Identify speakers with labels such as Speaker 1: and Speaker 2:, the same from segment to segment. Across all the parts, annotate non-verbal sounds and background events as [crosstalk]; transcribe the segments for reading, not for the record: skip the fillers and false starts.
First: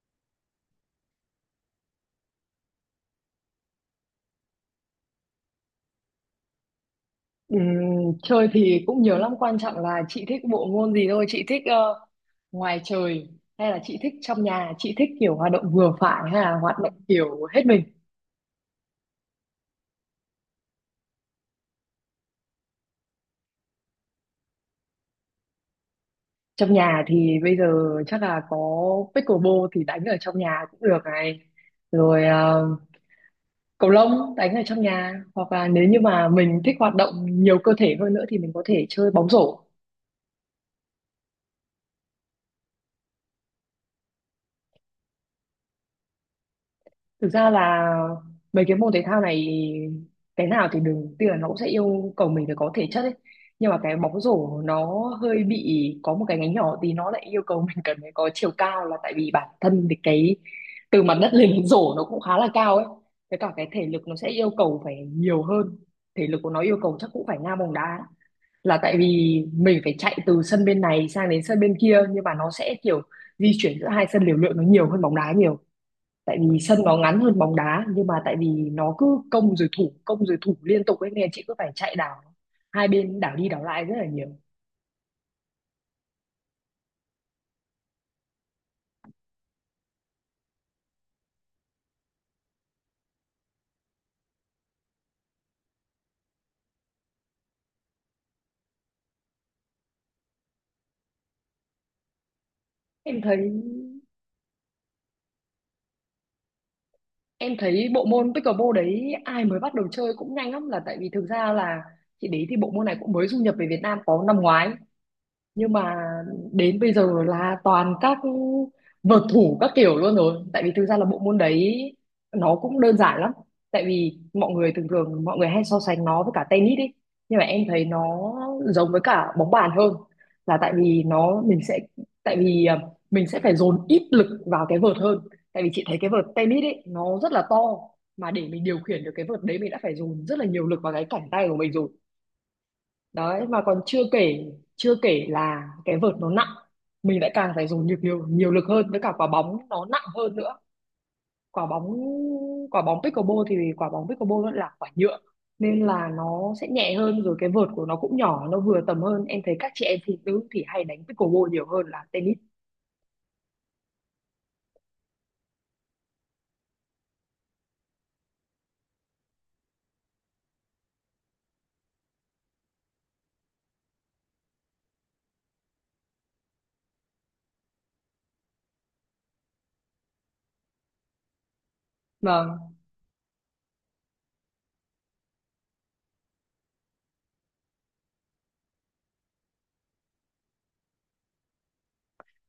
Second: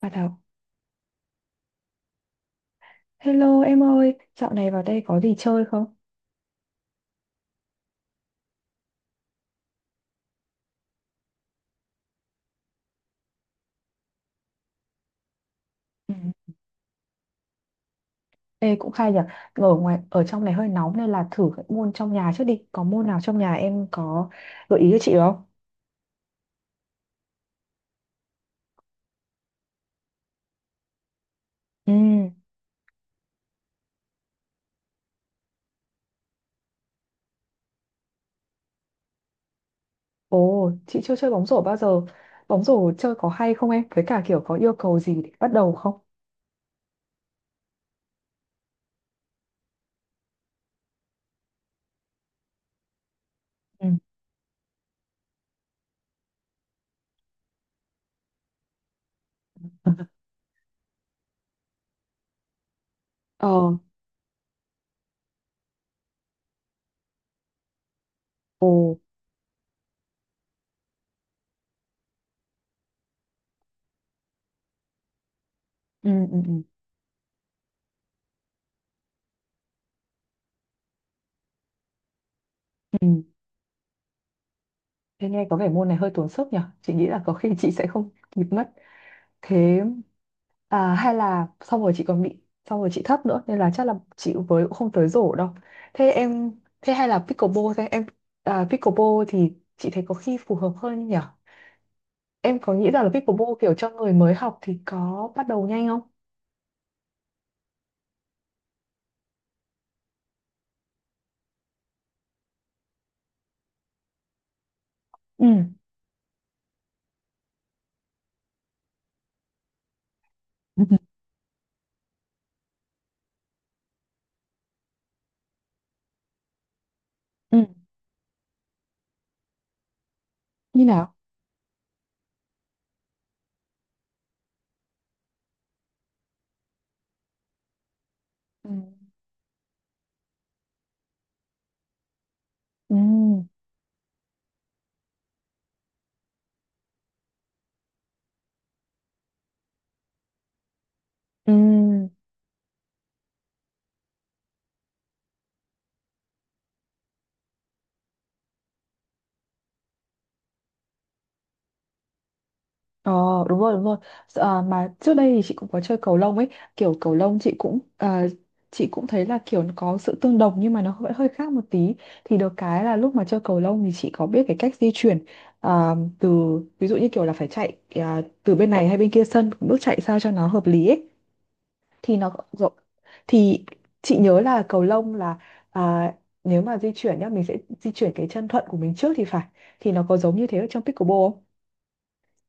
Speaker 1: Bà đầu. Hello em ơi, dạo này vào đây có gì chơi không?
Speaker 2: Ừm, Chơi thì cũng nhiều lắm, quan trọng là chị thích bộ môn gì thôi. Chị thích ngoài trời hay là chị thích trong nhà, chị thích kiểu hoạt động vừa
Speaker 1: Ừ.
Speaker 2: phải hay là hoạt động kiểu hết mình?
Speaker 1: Ê cũng khai nhỉ, ở ngoài ở trong này hơi nóng nên là thử các môn trong nhà trước đi. Có môn nào trong nhà em có gợi ý cho chị không?
Speaker 2: Trong nhà thì bây giờ chắc là có pickleball thì đánh ở trong nhà cũng được này.
Speaker 1: Ừ.
Speaker 2: Rồi cầu lông đánh ở trong nhà, hoặc là nếu như mà mình thích hoạt động nhiều cơ thể hơn nữa thì mình có thể chơi bóng rổ.
Speaker 1: Ồ, chị chưa chơi bóng rổ bao giờ. Bóng rổ chơi có hay không em? Với cả kiểu có yêu cầu gì để bắt đầu không?
Speaker 2: Thực ra là mấy cái môn thể thao này cái nào thì đừng, tuy là nó cũng sẽ yêu cầu mình phải có thể chất ấy, nhưng mà
Speaker 1: Ừ.
Speaker 2: cái bóng rổ nó hơi bị có một cái ngánh nhỏ thì nó lại yêu cầu [laughs] mình cần phải có chiều cao, là tại vì bản thân thì cái từ mặt đất lên [laughs] đến rổ nó cũng khá là cao ấy, với
Speaker 1: Ờ.
Speaker 2: cả cái thể lực nó sẽ yêu cầu phải nhiều hơn. Thể lực của nó yêu cầu chắc cũng phải ngang bóng đá,
Speaker 1: Ồ.
Speaker 2: là tại vì mình phải chạy từ sân bên này sang đến sân bên kia, nhưng mà nó sẽ kiểu di chuyển giữa hai sân liều lượng nó nhiều hơn bóng đá nhiều.
Speaker 1: Ừ,
Speaker 2: Tại
Speaker 1: ừ, ừ.
Speaker 2: vì sân nó ngắn hơn bóng đá, nhưng mà tại vì nó cứ công rồi thủ, công rồi thủ liên tục ấy nên chị cứ phải chạy đảo hai
Speaker 1: Ừ.
Speaker 2: bên, đảo đi đảo lại rất là nhiều.
Speaker 1: Thế nghe có vẻ môn này hơi tốn sức nhỉ? Chị nghĩ là có khi chị sẽ không kịp mất. Thế à, hay là xong rồi chị còn bị xong rồi chị thấp nữa, nên là chắc là chị với cũng không tới rổ đâu. Thế em, thế hay là pickleball, thế em à, pickleball thì chị thấy có khi phù hợp hơn nhỉ? Em có nghĩ rằng là
Speaker 2: em thấy
Speaker 1: pickleball kiểu cho người mới học thì có bắt đầu nhanh không?
Speaker 2: em thấy bộ môn pickleball đấy ai mới bắt đầu chơi cũng nhanh lắm, là tại vì thực ra là chị đấy thì bộ môn này cũng mới du nhập về Việt Nam có năm ngoái,
Speaker 1: Ừ.
Speaker 2: nhưng mà đến bây giờ là toàn các vợt thủ các kiểu luôn rồi. Tại vì
Speaker 1: [laughs] Ừ.
Speaker 2: thực ra là bộ môn đấy nó cũng đơn giản lắm. Tại vì mọi người thường thường mọi người hay so sánh nó với cả tennis đi, nhưng mà
Speaker 1: Ừ.
Speaker 2: em thấy nó giống với cả bóng bàn hơn, là tại
Speaker 1: Như
Speaker 2: vì
Speaker 1: nào?
Speaker 2: nó mình sẽ, tại vì mình sẽ phải dồn ít lực vào cái vợt hơn. Tại vì chị thấy cái vợt tennis ấy nó rất là to, mà để mình
Speaker 1: Ừ.
Speaker 2: điều khiển được cái vợt đấy mình đã phải dồn rất là nhiều lực vào cái cẳng tay của mình rồi.
Speaker 1: Ừ.
Speaker 2: Đấy, mà còn chưa kể, chưa kể là cái vợt nó nặng, mình lại càng phải dùng nhiều nhiều nhiều lực hơn, với cả quả bóng nó nặng hơn nữa.
Speaker 1: Ừ.
Speaker 2: Quả bóng quả bóng pickleball thì quả bóng pickleball nó là quả nhựa nên là nó sẽ nhẹ hơn, rồi cái vợt của nó cũng nhỏ, nó vừa tầm hơn. Em thấy các chị em phụ nữ thì hay đánh pickleball nhiều hơn là tennis.
Speaker 1: Ờ, đúng rồi, đúng rồi. Ờ, mà trước đây thì chị cũng có chơi cầu lông ấy, kiểu cầu lông chị cũng thấy là kiểu nó có sự tương đồng, nhưng mà nó vẫn hơi khác một tí. Thì được cái là lúc mà chơi cầu lông thì chị có biết cái cách di chuyển, từ ví dụ như kiểu là phải chạy, từ bên này hay bên kia sân, bước chạy sao cho nó hợp lý ấy. thì nó rộ-
Speaker 2: Vâng,
Speaker 1: thì chị nhớ là cầu lông là, à, nếu mà di chuyển nhá, mình sẽ di chuyển cái chân thuận của mình trước thì phải. Thì nó có giống như thế ở trong pickleball không?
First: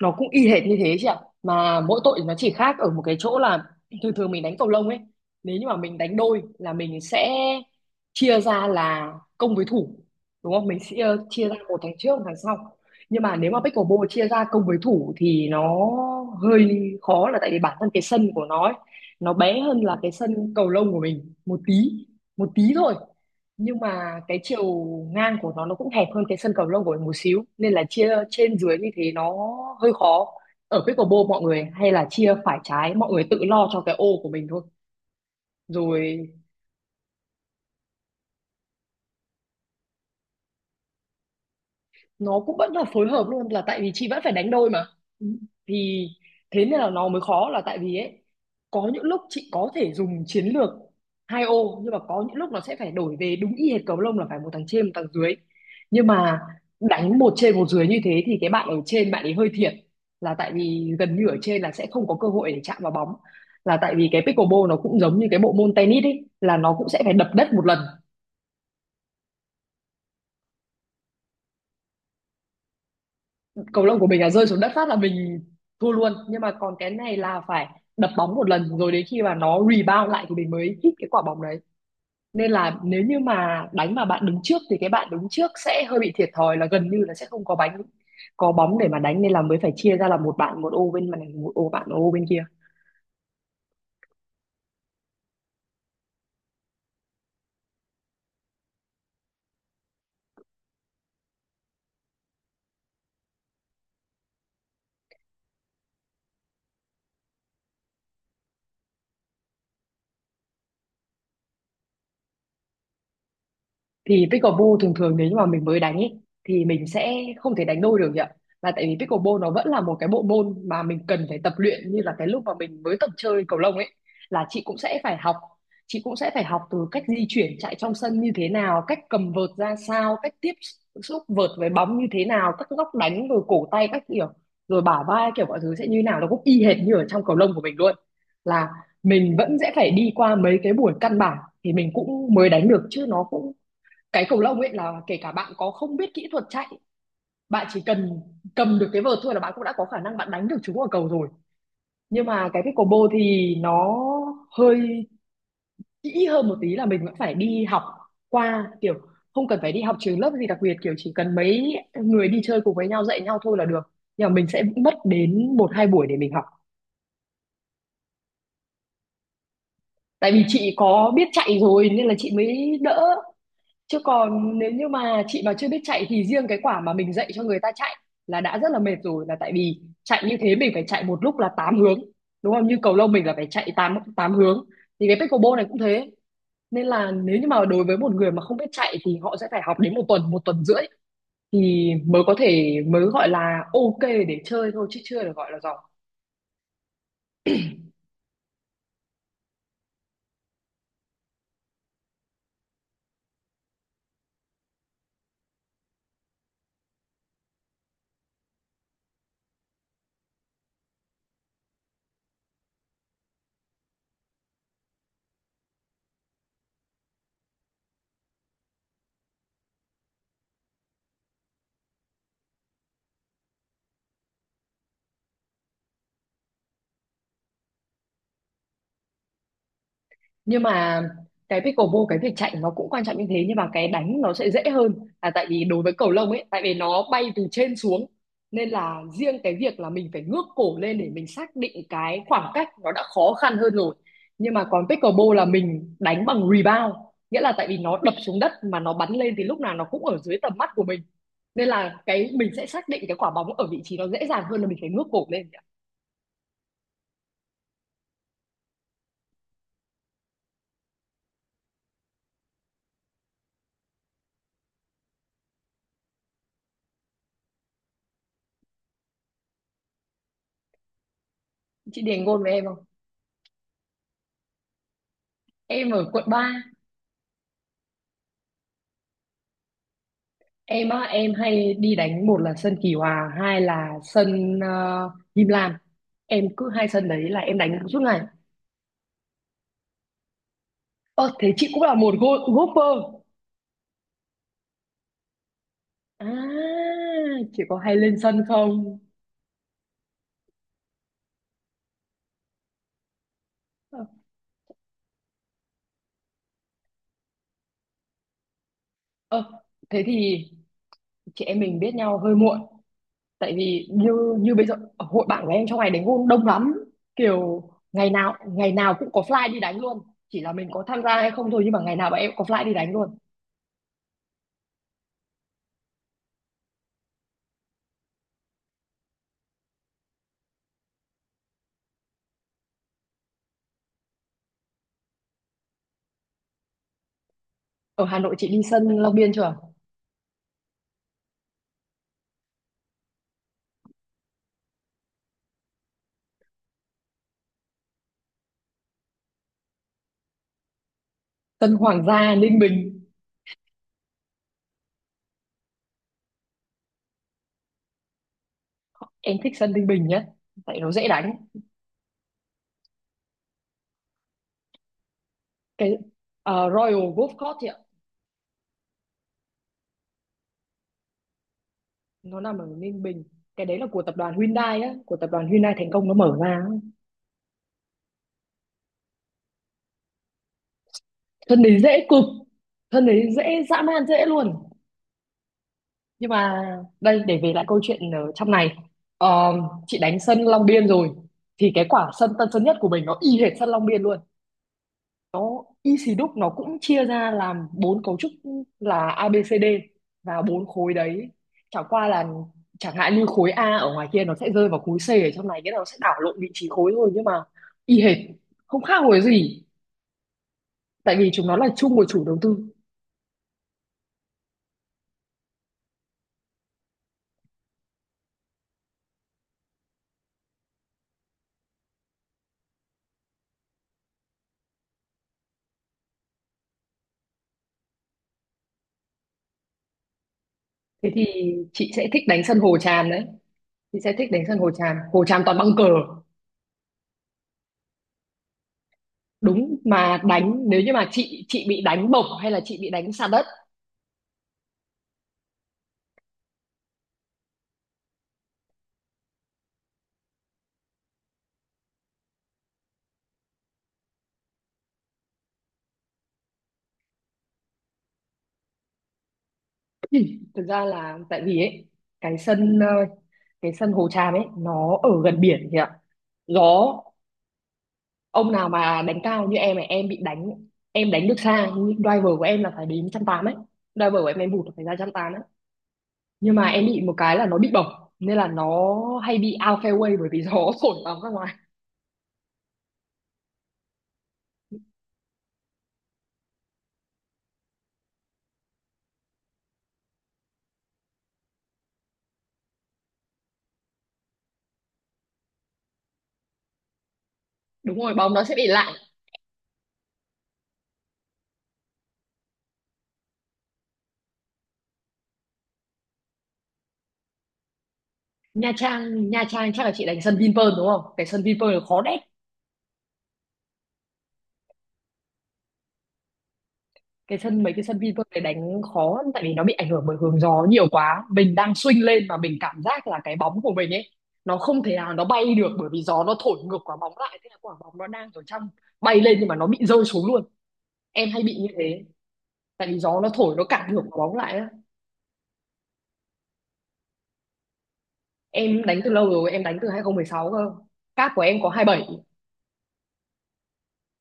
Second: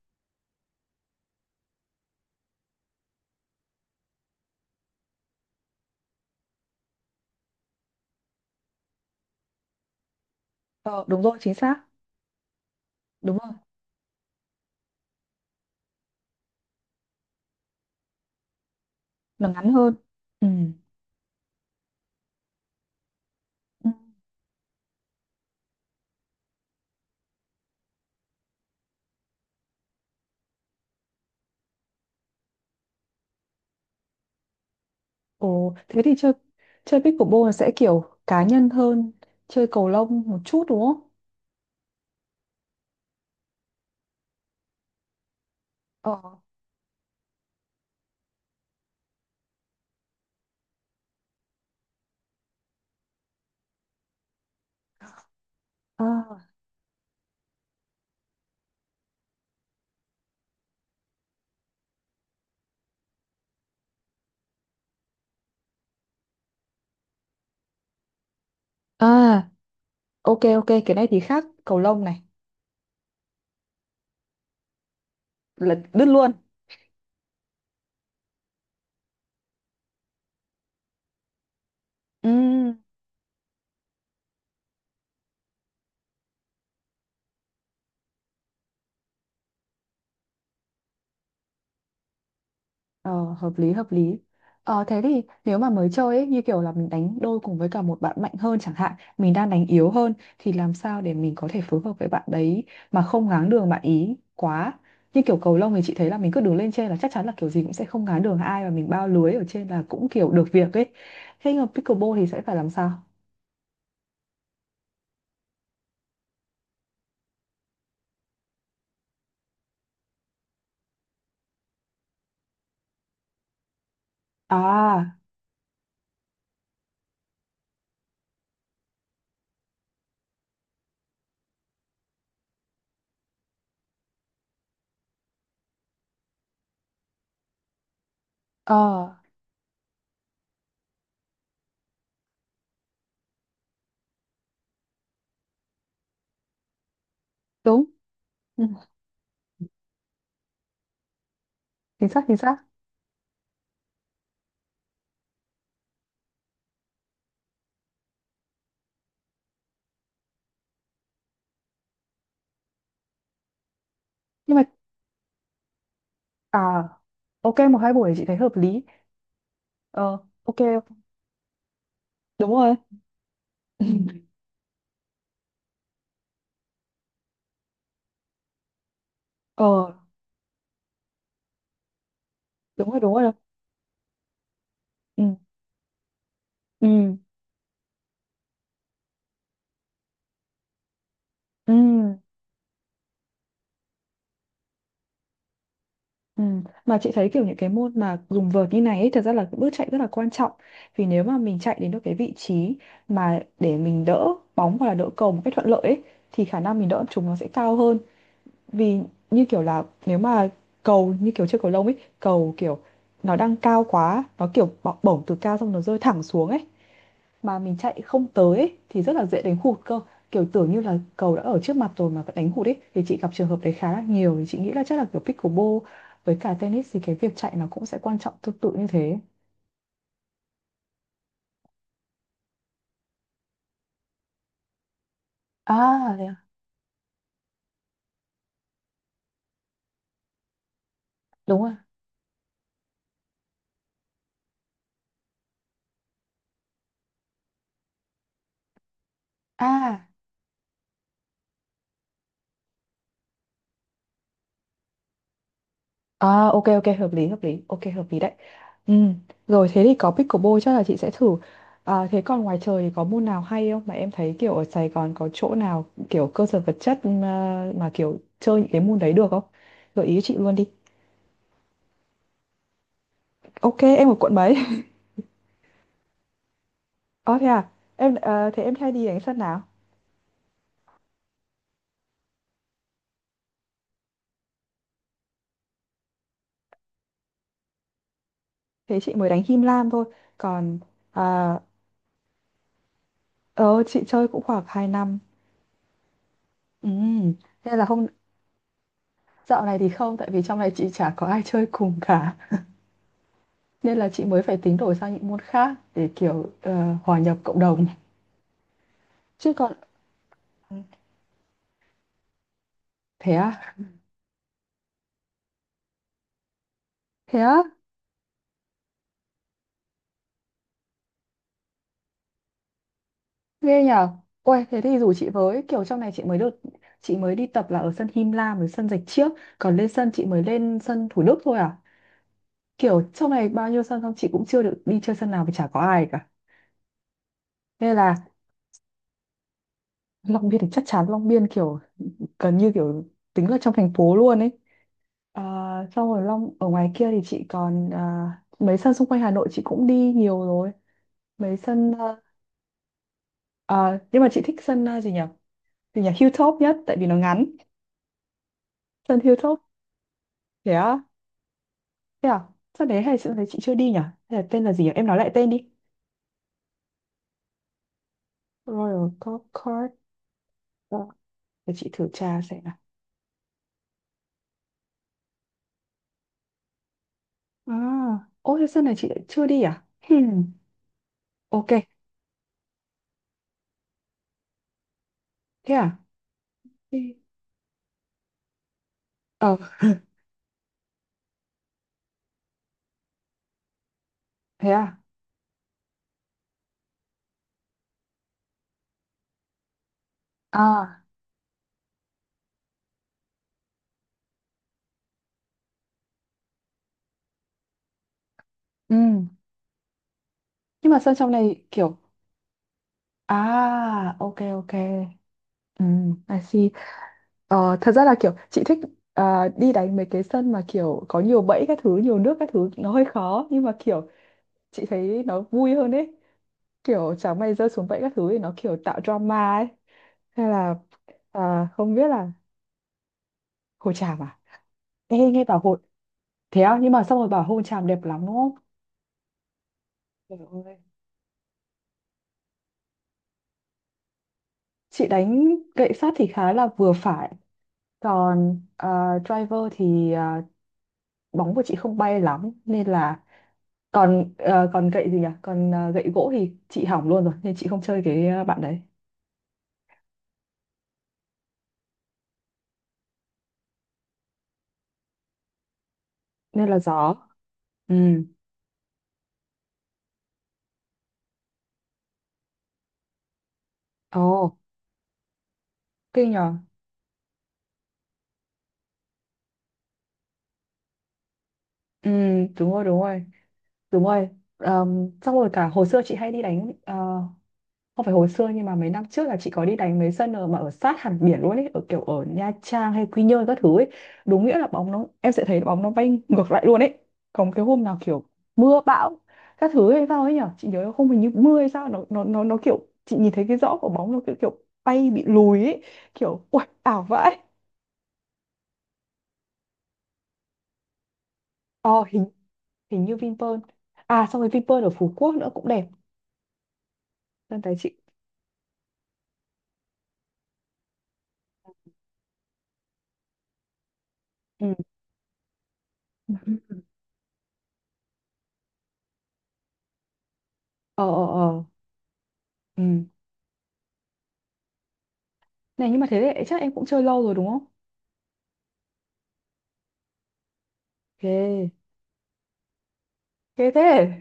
Speaker 2: nó cũng y hệt như thế chị ạ, mà mỗi tội nó chỉ khác ở một cái chỗ là thường thường mình đánh cầu lông ấy, nếu như mà mình đánh đôi là mình sẽ chia ra là công với thủ, đúng không? Mình sẽ
Speaker 1: Ờ, đúng rồi,
Speaker 2: chia
Speaker 1: chính
Speaker 2: ra
Speaker 1: xác.
Speaker 2: một thằng trước một thằng sau. Nhưng mà
Speaker 1: Đúng
Speaker 2: nếu
Speaker 1: rồi.
Speaker 2: mà pickleball chia ra công với thủ thì nó hơi khó, là tại vì bản thân cái sân của nó ấy, nó
Speaker 1: Nó
Speaker 2: bé
Speaker 1: ngắn
Speaker 2: hơn
Speaker 1: hơn.
Speaker 2: là cái
Speaker 1: Ừ.
Speaker 2: sân cầu lông của mình một tí, một tí thôi, nhưng
Speaker 1: Ừ.
Speaker 2: mà cái chiều ngang của nó cũng hẹp hơn cái sân cầu lông của mình một xíu, nên là chia trên dưới như thế nó hơi khó. Ở pickleball mọi người hay là chia phải trái, mọi người tự lo cho cái ô của mình thôi.
Speaker 1: Ồ, thế thì chơi
Speaker 2: Rồi,
Speaker 1: chơi pickleball là sẽ kiểu cá nhân hơn chơi cầu lông một chút đúng không?
Speaker 2: nó cũng vẫn là phối hợp luôn, là tại vì chị vẫn phải đánh đôi mà. Thì
Speaker 1: Ờ.
Speaker 2: thế nên là nó mới khó, là tại vì ấy, có những lúc chị có thể dùng chiến lược hai ô, nhưng mà có những lúc nó sẽ phải đổi về đúng y hệt cầu lông là phải một thằng trên một thằng dưới. Nhưng
Speaker 1: À.
Speaker 2: mà đánh một trên một dưới như thế thì cái bạn ở trên bạn ấy hơi thiệt, là tại vì gần như ở trên là sẽ không có cơ hội để chạm vào bóng. Là tại vì cái pickleball nó cũng giống như cái bộ môn tennis ấy, là nó cũng sẽ phải đập đất một lần.
Speaker 1: À, ok, ok. Cái này thì khác cầu lông này.
Speaker 2: Cầu lông của mình là rơi xuống đất phát là mình
Speaker 1: Là
Speaker 2: thua
Speaker 1: đứt
Speaker 2: luôn,
Speaker 1: luôn.
Speaker 2: nhưng mà còn cái này là phải đập bóng một lần rồi đến khi mà nó rebound lại thì mình mới hit cái quả bóng đấy.
Speaker 1: Ừ.
Speaker 2: Nên là nếu như mà đánh mà bạn đứng trước thì cái bạn đứng trước sẽ hơi bị thiệt thòi, là gần như là sẽ không có bánh, có bóng để mà đánh, nên là mới phải chia ra là một bạn một ô bên này, một ô bạn một ô bên kia.
Speaker 1: Ờ, hợp lý, hợp lý. Thế thì nếu mà mới chơi ấy, như kiểu là mình đánh đôi cùng với cả một bạn mạnh hơn chẳng hạn, mình đang đánh yếu hơn, thì làm sao để mình có thể phối hợp với bạn đấy mà không ngáng đường bạn ý quá? Như kiểu cầu lông thì chị thấy là mình cứ đứng lên trên là chắc chắn là kiểu gì cũng sẽ không ngáng đường ai, và mình bao lưới ở trên là cũng kiểu được việc ấy. Thế nhưng mà pickleball thì sẽ phải làm sao?
Speaker 2: Thì pickleball thường thường nếu như mà mình mới đánh ý, thì mình sẽ không thể đánh đôi được nhỉ, là tại vì pickleball nó vẫn là một cái bộ môn mà mình cần phải tập luyện, như là cái lúc mà mình mới tập chơi cầu lông ấy, là chị cũng sẽ
Speaker 1: À.
Speaker 2: phải học chị cũng sẽ phải học từ cách di chuyển chạy trong sân như thế nào, cách cầm vợt ra sao, cách tiếp xúc vợt với bóng như thế nào, các góc đánh rồi cổ tay các kiểu, rồi bả vai, kiểu mọi thứ sẽ như nào, nó cũng y hệt như ở trong cầu lông của mình luôn. Là
Speaker 1: Ờ.
Speaker 2: mình vẫn sẽ phải đi qua mấy cái buổi căn bản thì mình cũng mới đánh được, chứ nó cũng, cái cầu lông ấy là kể cả bạn có không biết kỹ thuật chạy, bạn chỉ
Speaker 1: Đúng.
Speaker 2: cần
Speaker 1: Ừ,
Speaker 2: cầm được cái vợt thôi là bạn cũng đã có khả năng bạn đánh được chúng ở cầu rồi.
Speaker 1: chính xác,
Speaker 2: Nhưng
Speaker 1: chính
Speaker 2: mà
Speaker 1: xác.
Speaker 2: cái pickleball thì nó hơi kỹ hơn một tí, là mình vẫn phải đi học qua kiểu, không cần phải đi học trường lớp gì đặc biệt, kiểu chỉ cần mấy người đi chơi cùng với nhau dạy nhau thôi là được, nhưng mà mình
Speaker 1: Nhưng mà,
Speaker 2: sẽ mất đến một hai buổi để mình học.
Speaker 1: à, ok, một hai buổi thì chị thấy hợp lý. Ờ.
Speaker 2: Tại vì
Speaker 1: Ok.
Speaker 2: chị có biết chạy rồi nên là chị
Speaker 1: Đúng rồi.
Speaker 2: mới đỡ. Chứ
Speaker 1: [laughs]
Speaker 2: còn nếu như mà chị mà chưa biết chạy thì riêng cái quả mà mình dạy cho người ta chạy là đã rất là mệt rồi, là tại
Speaker 1: Ờ,
Speaker 2: vì chạy như thế mình phải chạy một lúc là 8 hướng, đúng không? Như
Speaker 1: đúng
Speaker 2: cầu
Speaker 1: rồi,
Speaker 2: lông
Speaker 1: đúng
Speaker 2: mình
Speaker 1: rồi.
Speaker 2: là phải chạy 8 tám hướng, thì cái
Speaker 1: Ừ.
Speaker 2: pickleball này cũng thế. Nên là
Speaker 1: Ừ.
Speaker 2: nếu như mà đối với một người mà không biết chạy thì họ sẽ phải học đến một tuần rưỡi
Speaker 1: Ừ.
Speaker 2: thì mới có thể, mới gọi là ok để chơi thôi, chứ chưa được gọi là giỏi.
Speaker 1: Ừ. Mà chị thấy kiểu những cái môn mà dùng vợt như này ấy, thật ra là cái bước chạy rất là quan trọng. Vì nếu mà mình chạy đến được cái vị trí mà để mình đỡ bóng hoặc là đỡ cầu một cách thuận lợi ấy, thì khả năng mình đỡ chúng nó sẽ cao hơn. Vì như kiểu là nếu mà cầu, như kiểu chơi cầu lông ấy, cầu kiểu nó đang cao quá, nó kiểu bổng từ cao xong nó rơi thẳng xuống ấy. Mà mình chạy không tới ấy, thì rất là dễ đánh hụt cơ, kiểu, tưởng như là cầu đã ở trước mặt rồi mà vẫn đánh hụt ấy, thì chị gặp trường hợp đấy khá là nhiều, thì chị nghĩ là chắc là, kiểu, pickleball với cả tennis thì cái việc chạy nó cũng sẽ quan trọng tương tự như thế.
Speaker 2: Nhưng mà cái pickleball cái việc chạy nó cũng quan trọng như thế, nhưng mà cái đánh nó sẽ dễ hơn, là tại vì đối với cầu
Speaker 1: À, thế
Speaker 2: lông
Speaker 1: à?
Speaker 2: ấy, tại vì nó bay từ trên xuống nên là riêng cái việc là mình phải ngước cổ lên để mình xác
Speaker 1: Đúng rồi.
Speaker 2: định cái khoảng cách nó đã khó khăn hơn rồi. Nhưng mà còn pickleball là mình đánh bằng rebound, nghĩa là tại vì nó đập xuống đất mà nó bắn lên thì lúc nào nó cũng
Speaker 1: À.
Speaker 2: ở dưới tầm mắt của mình, nên là cái mình sẽ xác định cái quả bóng ở vị trí nó dễ dàng hơn là mình phải ngước cổ lên.
Speaker 1: À, ok, ok, hợp lý, hợp lý. Ok, hợp lý đấy. Ừ. Rồi thế thì có pickleball chắc là chị sẽ thử. À, thế còn ngoài trời thì có môn nào hay không mà em thấy kiểu ở Sài Gòn có chỗ nào kiểu cơ sở vật chất, mà kiểu chơi những cái môn đấy được không? Gợi ý cho chị luôn đi.
Speaker 2: Chị Điền ngôn với em không?
Speaker 1: Ok, em ở quận mấy? [laughs]
Speaker 2: Em ở quận ba.
Speaker 1: Ờ, thế à? Thế em hay đi đánh sân nào?
Speaker 2: Em á, em hay đi đánh, một là sân Kỳ Hòa, hai là sân Him Lam. Em cứ hai sân đấy là em đánh suốt ngày.
Speaker 1: Thế chị mới đánh Him Lam thôi. Còn,
Speaker 2: Ơ
Speaker 1: à,
Speaker 2: thế chị cũng là một golfer
Speaker 1: ờ chị chơi cũng khoảng 2 năm. Ừ.
Speaker 2: à? Chị có
Speaker 1: Nên là
Speaker 2: hay lên sân không?
Speaker 1: dạo này thì không, tại vì trong này chị chả có ai chơi cùng cả, nên
Speaker 2: Ờ,
Speaker 1: là chị mới phải tính đổi sang những môn khác để kiểu, hòa nhập cộng đồng.
Speaker 2: ờ,
Speaker 1: Chứ còn.
Speaker 2: thế thì
Speaker 1: Ừ.
Speaker 2: chị em mình biết nhau hơi muộn,
Speaker 1: Thế
Speaker 2: tại
Speaker 1: à.
Speaker 2: vì như, như bây giờ hội bạn của em trong ngày đánh golf đông lắm,
Speaker 1: Thế á.
Speaker 2: kiểu ngày nào cũng có fly đi đánh luôn, chỉ là mình có tham gia hay không thôi, nhưng mà ngày nào bọn em cũng có fly đi đánh luôn.
Speaker 1: Ghê nhở. Ôi thế thì rủ chị với, kiểu trong này chị mới được, chị mới đi tập là ở sân Him Lam với sân Rạch Chiếc, còn lên sân chị mới lên sân Thủ Đức thôi à, kiểu trong này bao nhiêu sân, xong chị cũng chưa được đi chơi sân nào vì chả có ai cả nên
Speaker 2: Ở
Speaker 1: là.
Speaker 2: Hà Nội chị đi sân Long Biên chưa?
Speaker 1: Long Biên thì chắc chắn Long Biên kiểu gần như kiểu tính là trong thành phố luôn ấy. À, xong rồi Long ở ngoài kia thì chị còn, à, mấy sân xung quanh Hà Nội chị cũng đi nhiều rồi. Mấy
Speaker 2: Sân
Speaker 1: sân,
Speaker 2: Hoàng
Speaker 1: à.
Speaker 2: gia Ninh Bình,
Speaker 1: À, nhưng mà chị thích sân, à, gì nhỉ, gì nhỉ, Hilltop nhất tại vì nó ngắn. Sân
Speaker 2: em thích
Speaker 1: Hilltop.
Speaker 2: sân Ninh Bình nhá,
Speaker 1: Thế
Speaker 2: tại nó
Speaker 1: á.
Speaker 2: dễ đánh.
Speaker 1: Thế à. Sân đấy hay, sân đấy chị chưa đi nhỉ? Hay là tên là gì nhỉ, em nói lại tên đi.
Speaker 2: Cái Royal Golf Course thì ạ.
Speaker 1: Royal Golf Course. Ờ, để chị thử tra
Speaker 2: Nó nằm
Speaker 1: xem
Speaker 2: ở
Speaker 1: nào.
Speaker 2: Ninh Bình, cái đấy là của tập đoàn Hyundai á, của tập đoàn Hyundai Thành Công nó mở ra á.
Speaker 1: À, ô thế sân này chị lại chưa đi à? Hmm.
Speaker 2: Sân
Speaker 1: Ok.
Speaker 2: đấy dễ cực. Sân đấy dễ dã man, dễ luôn.
Speaker 1: Thế à?
Speaker 2: Nhưng mà
Speaker 1: Đi.
Speaker 2: đây, để về lại câu chuyện ở trong này. Ờ,
Speaker 1: Ờ.
Speaker 2: chị đánh sân Long Biên rồi thì cái quả sân Tân Sơn Nhất của mình nó y hệt sân Long Biên luôn.
Speaker 1: Thế à?
Speaker 2: Nó y xì đúc, nó cũng chia ra làm bốn cấu trúc, là A B C D và bốn khối
Speaker 1: À.
Speaker 2: đấy. Chẳng qua là, chẳng hạn như khối A ở ngoài kia nó sẽ rơi vào khối C ở trong này, cái nó sẽ đảo lộn vị trí khối thôi, nhưng mà y hệt, không
Speaker 1: Ừ.
Speaker 2: khác hồi gì.
Speaker 1: Nhưng mà sân
Speaker 2: Tại
Speaker 1: trong
Speaker 2: vì chúng nó
Speaker 1: này
Speaker 2: là chung
Speaker 1: kiểu...
Speaker 2: một chủ đầu tư.
Speaker 1: À, ok, ok. Ừ, I see. Ờ, thật ra là kiểu chị thích, à, đi đánh mấy cái sân mà kiểu có nhiều bẫy các thứ, nhiều nước các thứ, nó hơi khó nhưng mà kiểu chị thấy nó vui hơn ấy. Kiểu chẳng may rơi xuống bẫy các thứ thì nó kiểu tạo drama ấy. Hay là,
Speaker 2: Thế thì
Speaker 1: à,
Speaker 2: chị
Speaker 1: không biết
Speaker 2: sẽ thích
Speaker 1: là.
Speaker 2: đánh sân hồ tràm đấy.
Speaker 1: Hồ
Speaker 2: Chị sẽ
Speaker 1: Tràm
Speaker 2: thích
Speaker 1: à?
Speaker 2: đánh sân hồ tràm,
Speaker 1: Ê,
Speaker 2: hồ tràm
Speaker 1: nghe
Speaker 2: toàn
Speaker 1: bảo
Speaker 2: băng
Speaker 1: Hồ.
Speaker 2: cờ.
Speaker 1: Thế á, nhưng mà xong rồi bảo hôn chàm đẹp lắm đúng không?
Speaker 2: Đúng mà,
Speaker 1: Trời
Speaker 2: đánh
Speaker 1: ơi.
Speaker 2: nếu như mà chị bị đánh bổng hay là chị bị đánh sạt đất.
Speaker 1: Chị đánh gậy sắt thì khá là vừa phải. Còn, driver thì, bóng của chị không bay lắm nên là, còn gậy gì nhỉ? Gậy gỗ thì chị hỏng luôn rồi nên chị không chơi cái, bạn đấy.
Speaker 2: [clears throat] Thực ra là tại vì ấy, cái sân cái sân Hồ Tràm ấy nó ở gần biển thì ạ, gió.
Speaker 1: Nên là gió. Ừ.
Speaker 2: Ông nào mà đánh cao như em này em bị đánh, em đánh được xa nhưng driver của em là phải đến trăm tám ấy. Driver của em
Speaker 1: Ồ,
Speaker 2: vụt là phải ra trăm tám ấy.
Speaker 1: kinh nhờ.
Speaker 2: Nhưng mà em bị một cái là nó bị bổng, nên là nó hay bị out fairway bởi vì gió [laughs] thổi bóng ra ngoài.
Speaker 1: Ừ, đúng rồi, đúng rồi. Đúng rồi. Xong rồi cả hồi xưa chị hay đi đánh, không phải hồi xưa nhưng mà mấy năm trước là chị có đi đánh mấy sân ở, mà ở sát hẳn biển luôn ấy, ở kiểu ở Nha Trang hay Quy Nhơn các thứ ấy. Đúng nghĩa là bóng nó, em sẽ thấy bóng nó bay ngược lại luôn ấy. Còn cái hôm nào
Speaker 2: Đúng rồi,
Speaker 1: kiểu
Speaker 2: bóng nó sẽ bị
Speaker 1: mưa
Speaker 2: lạng.
Speaker 1: bão các thứ hay sao ấy nhở, chị nhớ không, hình như mưa hay sao, nó kiểu chị nhìn thấy cái rõ của bóng nó kiểu kiểu bay bị lùi ấy, kiểu ui ảo vãi.
Speaker 2: Nha Trang chắc là chị đánh sân Vinpearl đúng không? Cái sân Vinpearl nó
Speaker 1: Ờ,
Speaker 2: khó đét.
Speaker 1: hình hình như Vinpearl. À, xong rồi Vinpearl ở Phú Quốc nữa cũng đẹp.
Speaker 2: Cái
Speaker 1: Sân
Speaker 2: sân, mấy
Speaker 1: tài
Speaker 2: cái
Speaker 1: chị.
Speaker 2: sân Vinpearl này đánh khó lắm, tại vì nó bị ảnh hưởng bởi hướng gió nhiều quá. Mình đang swing lên mà mình cảm giác là cái bóng của mình ấy, nó
Speaker 1: Ừ.
Speaker 2: không thể nào nó bay được bởi vì gió nó thổi ngược
Speaker 1: [laughs]
Speaker 2: quả bóng lại, thế là quả bóng nó đang ở trong bay lên nhưng mà nó bị rơi xuống luôn.
Speaker 1: Ờ, ờ,
Speaker 2: Em hay bị
Speaker 1: ờ.
Speaker 2: như thế, tại
Speaker 1: Ừ.
Speaker 2: vì gió nó thổi nó cản ngược quả bóng lại á.
Speaker 1: Này nhưng mà thế thì chắc em cũng chơi lâu rồi đúng không?
Speaker 2: Em đánh từ lâu rồi, em đánh từ 2016 cơ. Cáp của em có
Speaker 1: Ghê.
Speaker 2: 27.
Speaker 1: Ghê thế. [laughs]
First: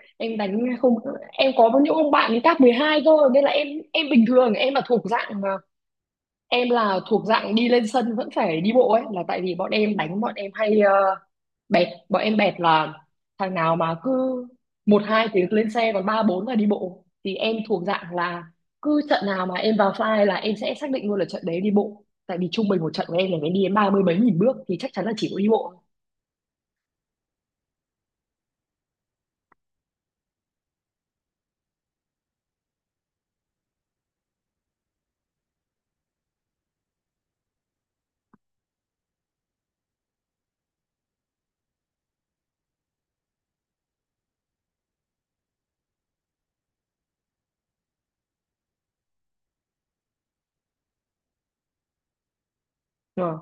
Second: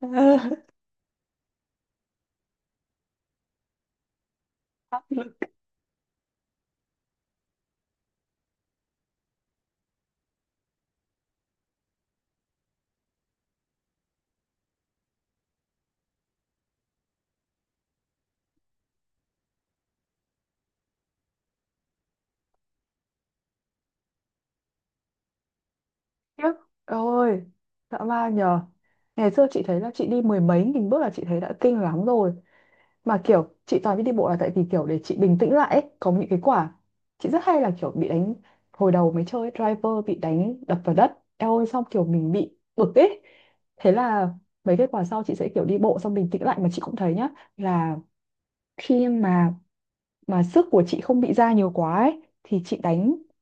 Speaker 1: Ờ.
Speaker 2: Em đánh không, em có những ông bạn ấy cáp 12 cơ nên là em bình thường em là thuộc
Speaker 1: Áp lực.
Speaker 2: dạng mà, em là thuộc dạng đi lên sân vẫn phải đi bộ ấy. Là tại vì bọn em hay bẹt. Bọn em bẹt là thằng nào mà cứ một hai tiếng lên xe, còn ba bốn là đi bộ, thì em thuộc dạng là cứ trận nào mà em vào file là em sẽ xác định luôn là trận đấy đi bộ. Tại vì trung bình một trận của em là phải đi đến ba mươi mấy nghìn bước thì chắc chắn là chỉ có đi bộ.
Speaker 1: Khiếp. Ôi. Dã man nhờ. Ngày xưa chị thấy là chị đi mười mấy nghìn bước là chị thấy đã kinh lắm rồi. Mà kiểu chị toàn biết đi bộ là tại vì kiểu để chị bình tĩnh lại ấy. Có những cái quả chị rất hay là kiểu bị đánh, hồi đầu mới chơi driver bị đánh đập vào đất, eo ơi, xong kiểu mình bị bực ấy. Thế là mấy cái quả sau chị sẽ kiểu đi bộ xong bình tĩnh lại, mà chị cũng thấy nhá, là khi mà, sức của chị không bị ra nhiều quá ấy, thì chị đánh
Speaker 2: Ờ,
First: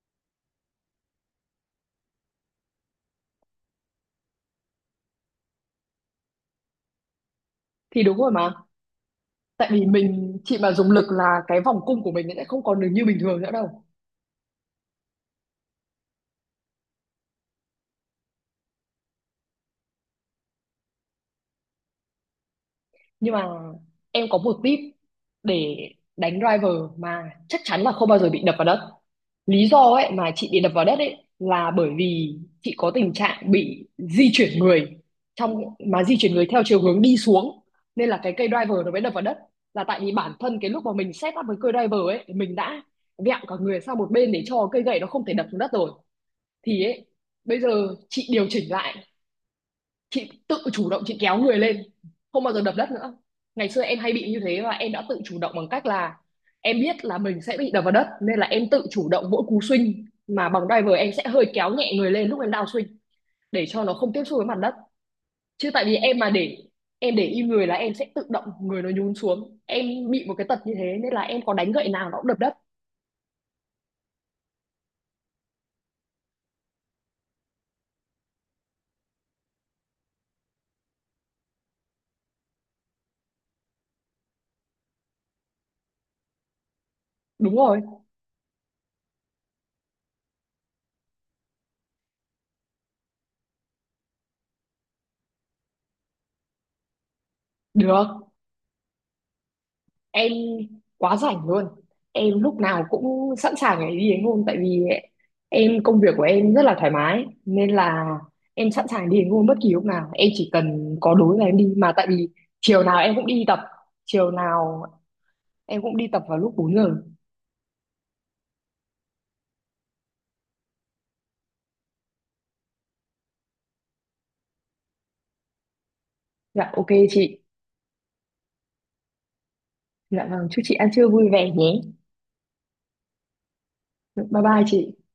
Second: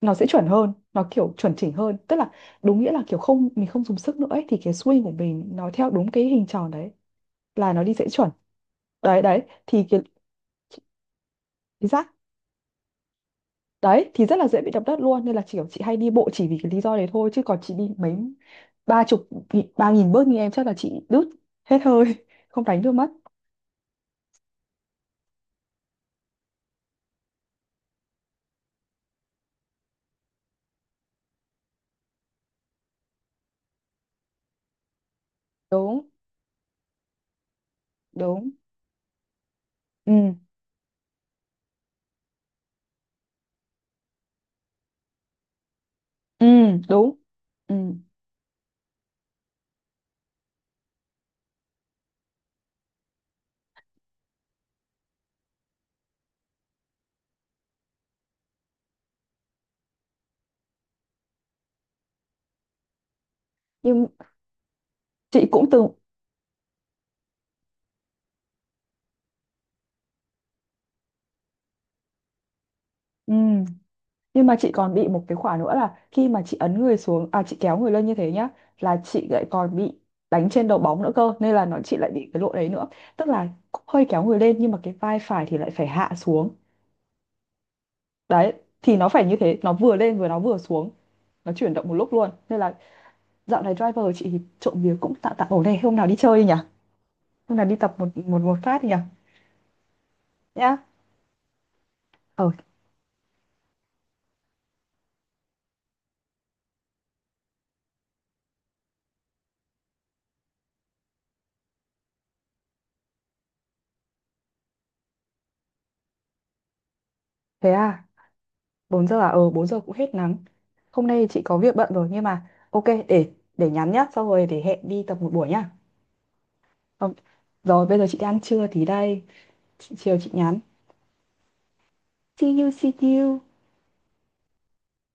Speaker 1: nó sẽ chuẩn hơn, nó kiểu chuẩn chỉnh hơn, tức là đúng nghĩa là kiểu không, mình không dùng sức nữa ấy, thì cái swing của mình nó theo đúng cái hình tròn đấy là nó đi
Speaker 2: thì
Speaker 1: sẽ
Speaker 2: đúng
Speaker 1: chuẩn.
Speaker 2: rồi mà,
Speaker 1: Đấy, đấy
Speaker 2: tại
Speaker 1: thì
Speaker 2: vì
Speaker 1: cái
Speaker 2: chị mà dùng lực là cái vòng
Speaker 1: cái
Speaker 2: cung
Speaker 1: giác
Speaker 2: của mình nó sẽ không còn được như bình thường nữa đâu.
Speaker 1: đấy thì rất là dễ bị đập đất luôn, nên là chỉ kiểu chị hay đi bộ chỉ vì cái lý do đấy thôi, chứ còn chị đi mấy ba chục ba nghìn bước như em chắc là chị đứt hết hơi, [laughs] không đánh được mất.
Speaker 2: Nhưng mà em có một tip để đánh driver mà chắc chắn là không bao giờ bị đập vào đất. Lý do ấy mà chị bị đập vào đất ấy là bởi vì chị có tình trạng bị di chuyển người, trong mà
Speaker 1: Đúng.
Speaker 2: di chuyển người theo chiều hướng đi xuống nên là cái cây
Speaker 1: Đúng.
Speaker 2: driver nó mới đập vào đất. Là tại
Speaker 1: Ừ.
Speaker 2: vì bản thân cái lúc mà mình set up với cây driver ấy mình đã vẹo cả người sang một bên để cho cây gậy nó không thể đập xuống đất rồi.
Speaker 1: Ừ.
Speaker 2: Thì ấy,
Speaker 1: Đúng.
Speaker 2: bây
Speaker 1: Ừ.
Speaker 2: giờ chị điều chỉnh lại, chị tự chủ động chị kéo người lên, không bao giờ đập đất nữa. Ngày xưa em hay bị như thế và em đã tự chủ động bằng cách là em biết là mình sẽ bị đập vào đất nên là em tự chủ động mỗi cú swing mà bằng driver em sẽ hơi kéo nhẹ người lên lúc em down swing, để cho nó
Speaker 1: Nhưng
Speaker 2: không tiếp xúc với mặt đất.
Speaker 1: chị cũng
Speaker 2: Chứ tại
Speaker 1: từng.
Speaker 2: vì em mà để em để im người là em sẽ tự động người nó nhún xuống. Em bị một cái tật như thế nên là em có đánh gậy nào nó cũng đập đất.
Speaker 1: Ừ. Nhưng mà chị còn bị một cái khoản nữa là khi mà chị ấn người xuống, à, chị kéo người lên như thế nhá, là chị lại còn bị đánh trên đầu bóng nữa cơ, nên là nó chị lại bị cái lỗi đấy nữa. Tức là cũng hơi kéo người lên nhưng mà cái vai phải thì lại phải hạ xuống.
Speaker 2: Đúng rồi,
Speaker 1: Đấy thì nó phải như thế, nó vừa lên vừa nó vừa xuống, nó chuyển động một lúc luôn. Nên là dạo này driver chị thì trộm vía cũng tạm tạm ổn này, hôm nào đi chơi đi nhỉ? Hôm nào đi tập
Speaker 2: được.
Speaker 1: một một một phát đi nhỉ?
Speaker 2: Em
Speaker 1: Nhá.
Speaker 2: quá rảnh luôn, em
Speaker 1: Ờ,
Speaker 2: lúc nào cũng sẵn sàng để đi đánh hôn. Tại vì em công việc của em rất là thoải mái nên là em sẵn sàng đi đánh hôn bất kỳ lúc nào, em chỉ cần có đối là em đi. Mà tại vì chiều nào em cũng đi tập, chiều nào em cũng đi tập vào lúc 4 giờ.
Speaker 1: thế à, 4 giờ à? Ờ 4 giờ cũng hết nắng. Hôm nay chị có việc bận rồi nhưng mà ok, để nhắn nhá, xong rồi để hẹn đi tập một buổi nhá.
Speaker 2: Dạ ok
Speaker 1: Ờ,
Speaker 2: chị.
Speaker 1: rồi bây giờ chị đi ăn trưa tí đây, chị, chiều
Speaker 2: Dạ
Speaker 1: chị
Speaker 2: vâng,
Speaker 1: nhắn.
Speaker 2: chúc chị ăn trưa vui vẻ nhé.
Speaker 1: See you, see you.
Speaker 2: Dạ, bye bye chị.